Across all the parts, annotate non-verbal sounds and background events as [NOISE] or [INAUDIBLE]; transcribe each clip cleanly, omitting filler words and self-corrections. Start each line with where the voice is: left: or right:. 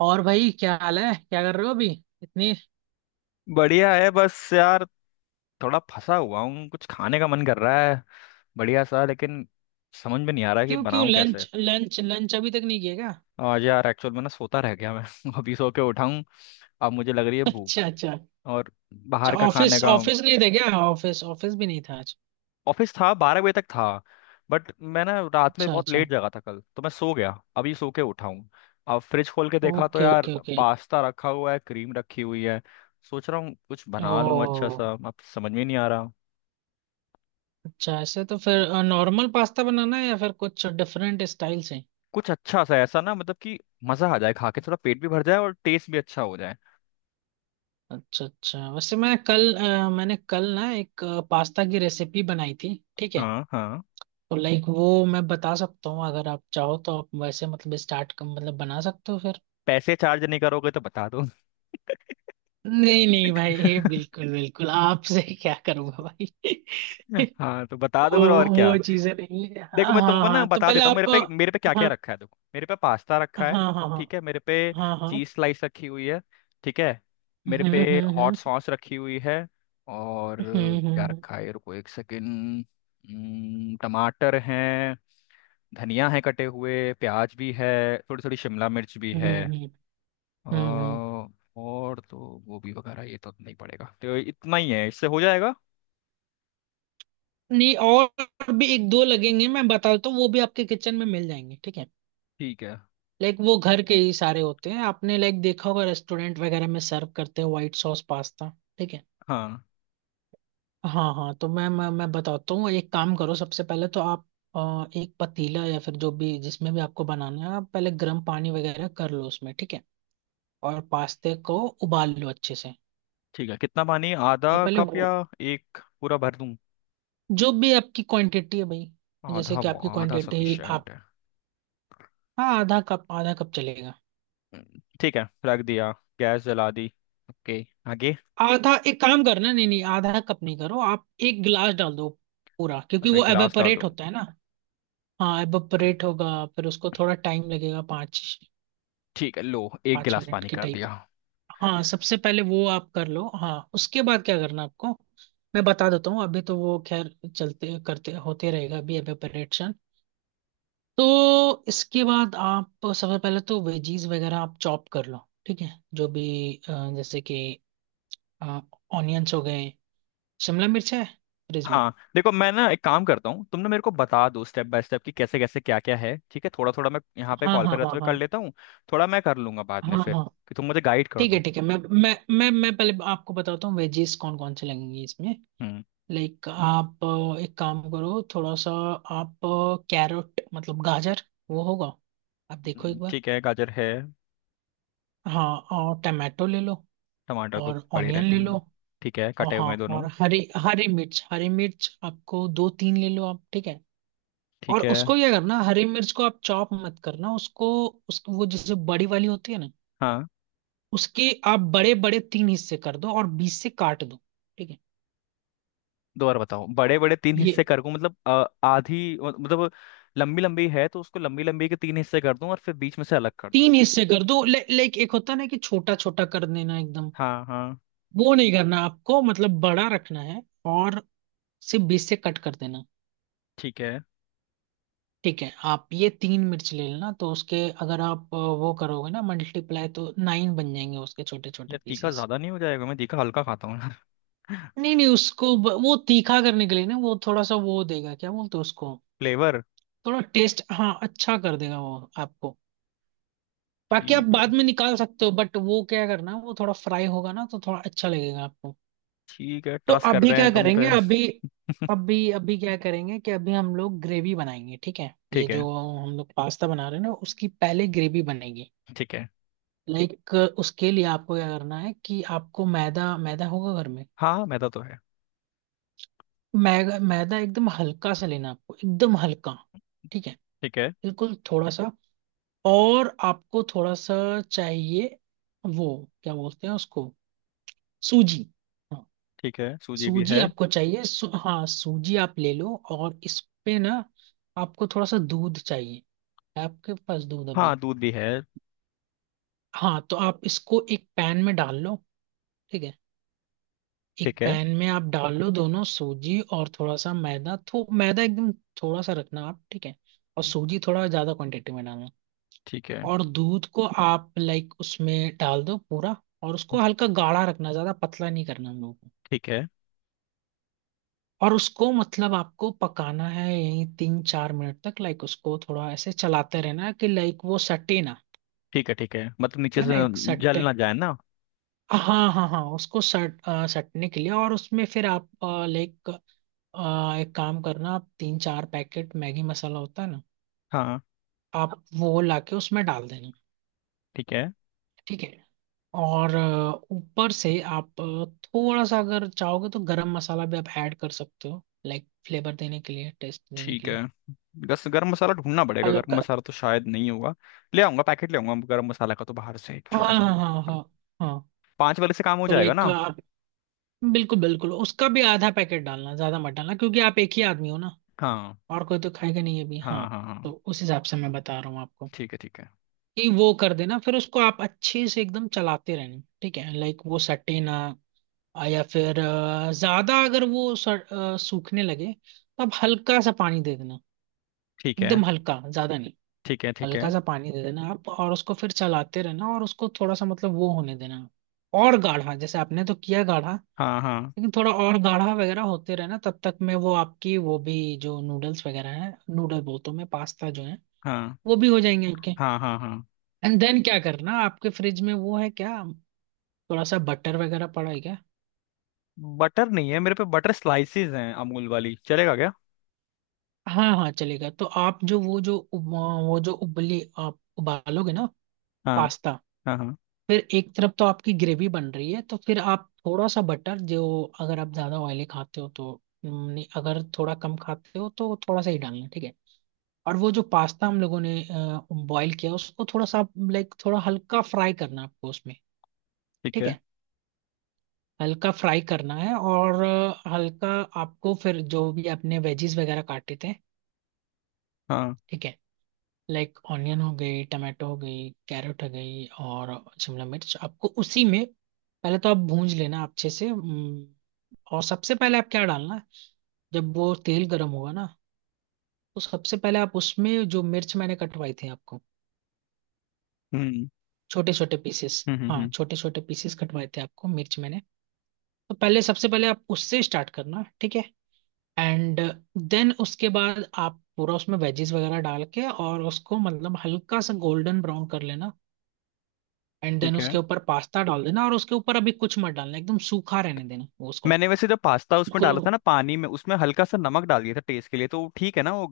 right: और भाई, क्या हाल है? क्या कर रहे हो अभी? इतनी
left: बढ़िया है बस यार। थोड़ा फंसा हुआ हूँ। कुछ खाने का मन कर रहा है बढ़िया सा, लेकिन समझ में नहीं आ रहा कि
right: क्यों क्यों
left: बनाऊँ कैसे।
right: लंच लंच लंच अभी तक नहीं किया क्या?
left: आज यार एक्चुअल में सोता रह गया मैं। [LAUGHS] अभी सो के उठा हूँ। अब मुझे लग रही है
right: [LAUGHS]
left: भूख।
right: अच्छा अच्छा।
left: और
right: अच्छा,
left: बाहर का
right: ऑफिस
left: खाने का।
right: ऑफिस नहीं था क्या? ऑफिस ऑफिस भी नहीं था आज?
left: ऑफिस था, 12 बजे तक था। बट मैं रात में
right: अच्छा
left: बहुत
right: अच्छा।
left: लेट जगा था कल, तो मैं सो गया। अभी सो के उठा हूँ। अब फ्रिज खोल के देखा तो
right: ओके
left: यार
right: ओके ओके।
left: पास्ता रखा हुआ है, क्रीम रखी हुई है। सोच रहा हूँ कुछ बना लूँ अच्छा
right: ओ,
left: सा। अब समझ में नहीं आ रहा।
right: अच्छा। ऐसे तो फिर नॉर्मल पास्ता बनाना है या फिर कुछ डिफरेंट स्टाइल से?
left: कुछ अच्छा सा ऐसा मतलब कि मजा आ जाए खा के, थोड़ा पेट भी भर जाए और टेस्ट भी अच्छा हो जाए।
right: अच्छा अच्छा। वैसे मैं कल मैंने कल ना एक पास्ता की रेसिपी बनाई थी, ठीक है?
left: हाँ हाँ।
right: तो लाइक वो मैं बता सकता हूँ, अगर आप चाहो तो आप वैसे मतलब स्टार्ट मतलब बना सकते हो फिर।
left: पैसे चार्ज नहीं करोगे तो बता दो। [LAUGHS]
right: नहीं नहीं भाई, बिल्कुल बिल्कुल आपसे [LAUGHS] क्या करूंगा भाई?
left: हाँ तो
right: [LAUGHS]
left: बता दो
right: वो
left: फिर, और
right: वो
left: क्या।
right: चीजें नहीं है।
left: देखो
right: हाँ
left: मैं
right: हाँ
left: तुमको
right: हाँ, तो
left: बता
right: पहले
left: देता हूँ मेरे
right: आप।
left: पे मेरे पे क्या क्या
right: हाँ
left: रखा है। देखो, मेरे पे पास्ता
right: हाँ
left: रखा है।
right: हाँ हाँ
left: ठीक है। मेरे पे
right: हाँ हाँ।
left: चीज स्लाइस रखी हुई है। ठीक है। मेरे पे हॉट
right: हम्म।
left: सॉस रखी हुई है। और क्या
right: हम्म
left: रखा है, रुको एक सेकेंड। टमाटर है। धनिया है। कटे हुए प्याज भी है। थोड़ी थोड़ी शिमला मिर्च भी है।
right: हम्म। हम्म, हम्म।
left: अ, और तो गोभी वगैरह ये तो नहीं पड़ेगा, तो इतना ही है। इससे हो जाएगा।
right: नहीं, और भी एक दो लगेंगे, मैं बता देता हूँ। वो भी आपके किचन में मिल जाएंगे, ठीक है?
left: ठीक है।
right: लाइक वो घर के ही सारे होते हैं, आपने लाइक देखा होगा रेस्टोरेंट वगैरह में सर्व करते हैं व्हाइट सॉस पास्ता। ठीक है,
left: हाँ।
right: हाँ हाँ। तो मैं बताता हूँ, एक काम करो। सबसे पहले तो आप एक पतीला या फिर जो भी जिसमें भी आपको बनाना है, आप पहले गर्म पानी वगैरह कर लो उसमें, ठीक है? और पास्ते को उबाल लो अच्छे से।
left: ठीक है, कितना पानी? आधा
right: तो पहले
left: कप या
right: वो
left: एक पूरा भर दूं?
right: जो भी आपकी क्वांटिटी है भाई, जैसे
left: आधा,
right: कि
left: वो
right: आपकी
left: आधा
right: क्वांटिटी
left: सफिशिएंट
right: आप।
left: है।
right: हाँ, आधा कप, आधा कप चलेगा।
left: ठीक है, रख दिया। गैस जला दी। ओके, आगे।
right: आधा एक काम करना, नहीं नहीं, आधा कप नहीं करो, आप एक गिलास डाल दो पूरा, क्योंकि
left: अच्छा, एक
right: वो
left: गिलास डाल
right: एवेपोरेट
left: दूं?
right: होता है ना। हाँ
left: ओके।
right: एवेपोरेट होगा, फिर उसको थोड़ा टाइम लगेगा, पाँच
left: ठीक है, लो, एक
right: पाँच
left: गिलास
right: मिनट
left: पानी
right: की
left: कर
right: टाइप।
left: दिया।
right: हाँ सबसे पहले वो आप कर लो। हाँ उसके बाद क्या करना आपको, मैं बता देता हूँ। अभी तो वो खैर चलते करते होते रहेगा अभी अभी ऑपरेशन। तो इसके बाद आप सबसे पहले तो वेजीज वगैरह आप चॉप कर लो, ठीक है? जो भी जैसे कि ऑनियंस हो गए, शिमला मिर्च है फ्रिज में।
left: हाँ देखो, मैं एक काम करता हूँ। तुम मेरे को बता दो स्टेप बाय स्टेप कि कैसे कैसे क्या क्या है। ठीक है, थोड़ा थोड़ा मैं यहाँ पे
right: हाँ
left: कॉल पे
right: हाँ
left: रहते
right: हाँ
left: हुए कर
right: हाँ
left: लेता हूँ। थोड़ा मैं कर लूंगा बाद में
right: हाँ
left: फिर,
right: हाँ।
left: कि तुम मुझे गाइड कर
right: ठीक है
left: दो।
right: ठीक है। मैं पहले आपको बताता हूँ वेजीज कौन कौन से लगेंगी इसमें।
left: हम्म।
right: लाइक आप एक काम करो, थोड़ा सा आप कैरेट मतलब गाजर वो होगा, आप देखो एक बार।
left: ठीक है, गाजर है।
right: हाँ, और टमाटो ले लो।
left: टमाटर तो
right: और
left: पड़े
right: ऑनियन
left: रहते
right: ले लो।
left: हैं। ठीक है,
right: और
left: कटे हुए
right: हाँ,
left: हैं दोनों।
right: और हरी, हरी मिर्च। हरी मिर्च आपको दो तीन ले लो आप, ठीक है? और
left: ठीक है।
right: उसको क्या करना, हरी मिर्च को आप चॉप मत करना उसको। उसको वो जैसे बड़ी वाली होती है ना,
left: हाँ।
right: उसके आप बड़े बड़े तीन हिस्से कर दो और बीच से काट दो, ठीक है?
left: दो बार बताओ, बड़े बड़े तीन
right: ये
left: हिस्से कर दूं मतलब आधी मतलब लंबी लंबी है, तो उसको लंबी लंबी के तीन हिस्से कर दूं और फिर बीच में से अलग कर दूं?
right: तीन हिस्से कर दो, लाइक एक होता है ना कि छोटा छोटा कर देना एकदम,
left: हाँ हाँ।
right: वो नहीं करना आपको, मतलब बड़ा रखना है और सिर्फ बीच से कट कर देना।
left: ठीक है।
right: ठीक है, आप ये तीन मिर्च ले लेना। तो उसके अगर आप वो करोगे ना मल्टीप्लाई, तो नाइन बन जाएंगे उसके छोटे छोटे
left: यार तीखा
right: पीसेस।
left: ज्यादा नहीं हो जाएगा? मैं तीखा हल्का खाता हूँ ना। [LAUGHS]
right: नहीं नहीं, उसको वो तीखा करने के लिए ना, वो थोड़ा सा वो देगा, क्या बोलते हैं उसको,
left: फ्लेवर।
right: थोड़ा टेस्ट, हाँ, अच्छा कर देगा वो आपको। बाकी आप
left: ठीक है।
right: बाद में निकाल सकते हो, बट वो क्या करना, वो थोड़ा फ्राई होगा ना तो थोड़ा अच्छा लगेगा।
left: ठीक है,
right: तो
left: ट्रस्ट कर
right: अभी
left: रहे
right: क्या
left: हैं तुम
right: करेंगे
left: पे।
right: अभी,
left: [LAUGHS]
right: अभी अभी क्या करेंगे कि अभी हम लोग ग्रेवी बनाएंगे, ठीक है? ये
left: ठीक है।
right: जो हम लोग पास्ता बना रहे हैं ना, उसकी पहले ग्रेवी बनेगी।
left: ठीक है।
right: लाइक उसके लिए आपको क्या करना है कि आपको मैदा, मैदा होगा घर में?
left: हाँ, मैदा तो है।
right: मैदा, मैदा एकदम हल्का सा लेना आपको, एकदम हल्का, ठीक है?
left: ठीक है।
right: बिल्कुल थोड़ा सा। और आपको थोड़ा सा चाहिए वो, क्या बोलते हैं उसको, सूजी।
left: ठीक है, सूजी भी
right: सूजी
left: है।
right: आपको चाहिए। हाँ सूजी आप ले लो, और इस पे ना आपको थोड़ा सा दूध चाहिए। है आपके पास दूध अभी?
left: हाँ, दूध भी है।
right: हाँ, तो आप इसको एक पैन में डाल लो, ठीक है? एक
left: ठीक है।
right: पैन में आप डाल लो दोनों सूजी और थोड़ा सा मैदा। तो मैदा एकदम थोड़ा सा रखना आप, ठीक है? और सूजी थोड़ा ज्यादा क्वांटिटी में डालना।
left: ठीक है।
right: और दूध को आप लाइक उसमें डाल दो पूरा, और उसको हल्का गाढ़ा रखना, ज्यादा पतला नहीं करना हम लोगों।
left: ठीक है।
right: और उसको मतलब आपको पकाना है यही 3-4 मिनट तक। लाइक उसको थोड़ा ऐसे चलाते रहना है कि लाइक वो सटे ना।
left: ठीक है। ठीक है, मतलब नीचे
right: है
left: से
right: ना, एक
left: जल
right: सट्टे।
left: ना जाए ना।
right: हाँ हाँ हाँ, उसको सटने के लिए। और उसमें फिर आप लाइक एक काम करना, आप तीन चार पैकेट मैगी मसाला होता है ना,
left: हाँ।
right: आप वो लाके उसमें डाल देना,
left: ठीक है।
right: ठीक है? और ऊपर से आप थोड़ा सा अगर चाहोगे तो गरम मसाला भी आप ऐड कर सकते हो, लाइक फ्लेवर देने के लिए, टेस्ट देने के
left: ठीक है,
right: लिए।
left: गस गरम मसाला ढूंढना पड़ेगा। गरम
right: हल्का,
left: मसाला तो शायद नहीं होगा। ले आऊंगा, पैकेट ले आऊंगा गरम मसाला का तो बाहर से, एक
right: हाँ
left: छोटा सा।
right: हाँ हाँ हाँ हाँ।
left: 5 वाले से काम हो
right: तो
left: जाएगा
right: लाइक
left: ना?
right: आप बिल्कुल बिल्कुल उसका भी आधा पैकेट डालना, ज्यादा मत डालना क्योंकि आप एक ही आदमी हो ना,
left: हाँ
right: और कोई तो खाएगा नहीं अभी, हाँ।
left: हाँ हाँ
right: तो
left: हाँ।
right: उस हिसाब से मैं बता रहा हूँ आपको,
left: ठीक है। ठीक है।
right: कि वो कर देना, फिर उसको आप अच्छे से एकदम चलाते रहना, ठीक है, लाइक वो सटे ना। या फिर ज्यादा अगर वो सूखने लगे तो आप हल्का सा पानी दे देना।
left: ठीक है।
right: एकदम हल्का, ज्यादा नहीं।
left: ठीक है। ठीक
right: हल्का
left: है।
right: सा पानी दे देना आप, और उसको फिर चलाते रहना और उसको थोड़ा सा मतलब वो होने देना। और गाढ़ा, जैसे आपने तो किया गाढ़ा,
left: हाँ हाँ
right: लेकिन थोड़ा और गाढ़ा वगैरह होते रहे ना, तब तक में वो आपकी वो भी जो नूडल्स वगैरह हैं, नूडल बोलता हूँ मैं, पास्ता जो है,
left: हाँ।
right: वो भी हो जाएंगे आपके।
left: हाँ हाँ हाँ।
right: एंड देन क्या करना, आपके फ्रिज में वो है क्या, थोड़ा सा बटर वगैरह पड़ा है क्या?
left: बटर नहीं है मेरे पे। बटर स्लाइसेस हैं अमूल वाली, चलेगा क्या?
right: हाँ हाँ चलेगा। तो आप जो वो जो वो जो उबली, आप उबालोगे ना
left: हाँ।
right: पास्ता,
left: हाँ। हाँ।
right: फिर एक तरफ तो आपकी ग्रेवी बन रही है, तो फिर आप थोड़ा सा बटर जो, अगर आप ज्यादा ऑयली खाते हो तो नहीं, अगर थोड़ा कम खाते हो तो थोड़ा सा ही डालना, ठीक है? और वो जो पास्ता हम लोगों ने बॉईल किया, उसको थोड़ा सा लाइक थोड़ा हल्का फ्राई करना है आपको उसमें,
left: ठीक
right: ठीक
left: है।
right: है? हल्का फ्राई करना है। और हल्का आपको फिर जो भी आपने वेजीज वगैरह काटे थे,
left: हाँ।
right: ठीक है, लाइक ऑनियन हो गई, टमाटो हो गई, कैरेट हो गई, और शिमला मिर्च, आपको उसी में पहले तो आप भूंज लेना अच्छे से। और सबसे पहले आप क्या डालना है, जब वो तेल गर्म होगा ना, तो सबसे पहले आप उसमें जो मिर्च मैंने कटवाई थी आपको,
left: हम्म
right: छोटे छोटे पीसेस।
left: हम्म हम्म
right: हाँ,
left: हम्म,
right: छोटे छोटे पीसेस कटवाए थे आपको मिर्च मैंने, तो पहले सबसे पहले आप उससे स्टार्ट करना, ठीक है? एंड देन उसके बाद आप पूरा उसमें वेजीज वगैरह डाल के और उसको मतलब हल्का सा गोल्डन ब्राउन कर लेना। एंड देन
left: ठीक है।
right: उसके ऊपर पास्ता डाल देना और उसके ऊपर अभी कुछ मत डालना, एकदम सूखा रहने देना वो उसको।
left: मैंने वैसे जो पास्ता उसमें
right: बिल्कुल।
left: डाला था ना पानी में, उसमें हल्का सा नमक डाल दिया था टेस्ट के लिए, तो ठीक है ना वो?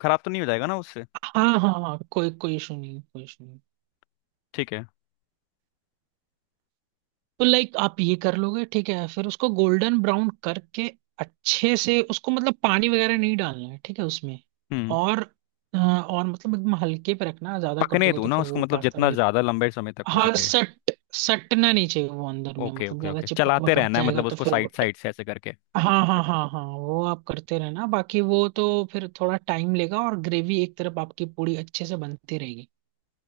left: खराब तो नहीं हो जाएगा ना उससे?
right: हाँ हाँ हाँ, कोई कोई इशू नहीं है, कोई इशू।
left: ठीक है।
right: तो लाइक आप ये कर लोगे, ठीक है? फिर उसको गोल्डन ब्राउन करके अच्छे से उसको, मतलब पानी वगैरह नहीं डालना है, ठीक है उसमें।
left: हम्म।
right: और और मतलब एकदम हल्के पे रखना, ज्यादा कर
left: पकने
right: दोगे
left: दो
right: तो
left: ना
right: फिर
left: उसको
right: वो
left: मतलब,
right: पास्ता
left: जितना ज्यादा
right: वगैरह।
left: लंबे समय तक हो
right: हाँ,
left: सके।
right: सट सटना नहीं चाहिए वो, अंदर में,
left: ओके
right: मतलब
left: ओके
right: ज्यादा
left: ओके,
right: चिपक
left: चलाते
right: वपक
left: रहना है
right: जाएगा
left: मतलब
right: तो
left: उसको
right: फिर वो।
left: साइड साइड से ऐसे करके।
right: हाँ हाँ हाँ हाँ, वो आप करते रहना, बाकी वो तो फिर थोड़ा टाइम लेगा और ग्रेवी एक तरफ आपकी पूरी अच्छे से बनती रहेगी,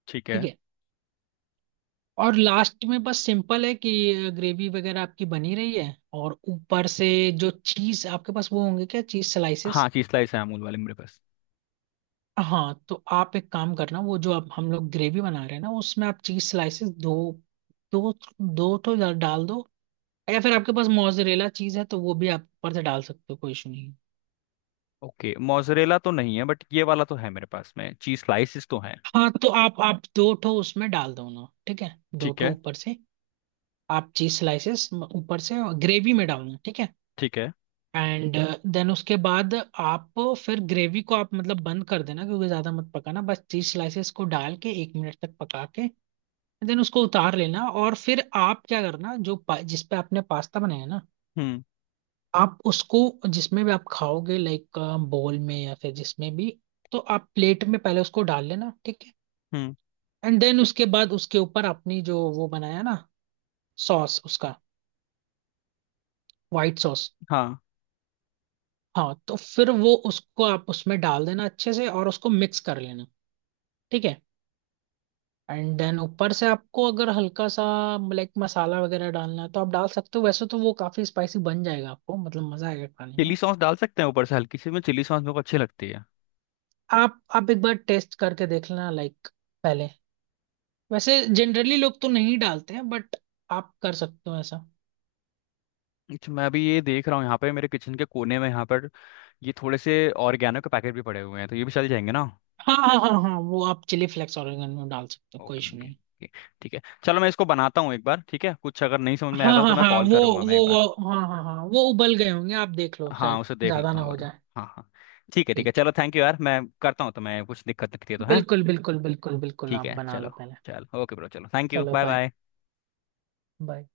left: ठीक
right: ठीक
left: है।
right: है? और लास्ट में बस सिंपल है कि ग्रेवी वगैरह आपकी बनी रही है और ऊपर से जो चीज आपके पास वो होंगे क्या, चीज स्लाइसेस?
left: हाँ, चीज स्लाइस है अमूल वाले मेरे पास।
right: हाँ तो आप एक काम करना, वो जो अब हम लोग ग्रेवी बना रहे हैं ना, उसमें आप चीज स्लाइसेस दो, दो, दो तो डाल दो। या फिर आपके पास मोजरेला चीज है तो वो भी आप ऊपर से डाल सकते हो, कोई इशू नहीं है।
left: ओके, मोजरेला तो नहीं है बट ये वाला तो है मेरे पास में। चीज स्लाइसिस तो है।
right: हाँ तो आप दो ठो उसमें डाल दो ना, ठीक है? दो
left: ठीक
right: ठो
left: है।
right: ऊपर से आप चीज स्लाइसेस ऊपर से ग्रेवी में डालना, ठीक है?
left: ठीक है।
right: एंड देन उसके बाद आप फिर ग्रेवी को आप मतलब बंद कर देना क्योंकि ज्यादा मत पकाना, बस चीज स्लाइसेस को डाल के 1 मिनट तक पका के देन उसको उतार लेना। और फिर आप क्या करना, जो जिस पे आपने पास्ता बनाया ना,
left: हम्म।
right: आप उसको जिसमें भी आप खाओगे, लाइक बोल में या फिर जिसमें भी, तो आप प्लेट में पहले उसको डाल लेना, ठीक है?
left: हम्म।
right: एंड देन उसके बाद उसके ऊपर अपनी जो वो बनाया ना, सॉस उसका, व्हाइट सॉस।
left: हाँ,
right: हाँ, तो फिर वो उसको आप उसमें डाल देना अच्छे से और उसको मिक्स कर लेना, ठीक है? एंड देन ऊपर से आपको अगर हल्का सा लाइक मसाला वगैरह डालना है तो आप डाल सकते हो, वैसे तो वो काफी स्पाइसी बन जाएगा आपको, मतलब मजा आएगा खाने
left: चिली
right: में।
left: सॉस डाल सकते हैं ऊपर से हल्की सी में? चिली सॉस मेरे को अच्छी लगती है।
right: आप एक बार टेस्ट करके देख लेना लाइक, पहले वैसे जनरली लोग तो नहीं डालते हैं बट आप कर सकते हो ऐसा।
left: अच्छा मैं अभी ये देख रहा हूँ, यहाँ पे मेरे किचन के कोने में, यहाँ पर ये थोड़े से ऑर्गेनो के पैकेट भी पड़े हुए हैं, तो ये भी चल जाएंगे ना?
right: हाँ हाँ हाँ हाँ, वो आप चिली फ्लेक्स ऑरिगेनो में डाल सकते हो, कोई
left: ओके
right: इशू
left: ओके
right: नहीं।
left: ओके। ठीक है चलो, मैं इसको बनाता हूँ एक बार। ठीक है, कुछ अगर नहीं समझ में
right: हाँ
left: आएगा तो
right: हाँ
left: मैं
right: हाँ,
left: कॉल
right: वो
left: करूंगा मैं
right: वो
left: एक बार।
right: वो हाँ हाँ हाँ, वो उबल गए होंगे, आप देख लो,
left: हाँ,
right: शायद
left: उसे देख
right: ज्यादा
left: लेता
right: ना
left: हूँ एक
right: हो
left: बार।
right: जाए।
left: हाँ हाँ। ठीक है। ठीक है
right: ठीक,
left: चलो, थैंक यू यार। मैं करता हूँ, तो मैं कुछ दिक्कत दिखती है तो है।
right: बिल्कुल बिल्कुल बिल्कुल बिल्कुल
left: ठीक
right: आप
left: है
right: बना
left: चलो।
right: लो पहले।
left: चलो, ओके ब्रो, चलो थैंक यू,
right: चलो
left: बाय
right: बाय
left: बाय।
right: बाय।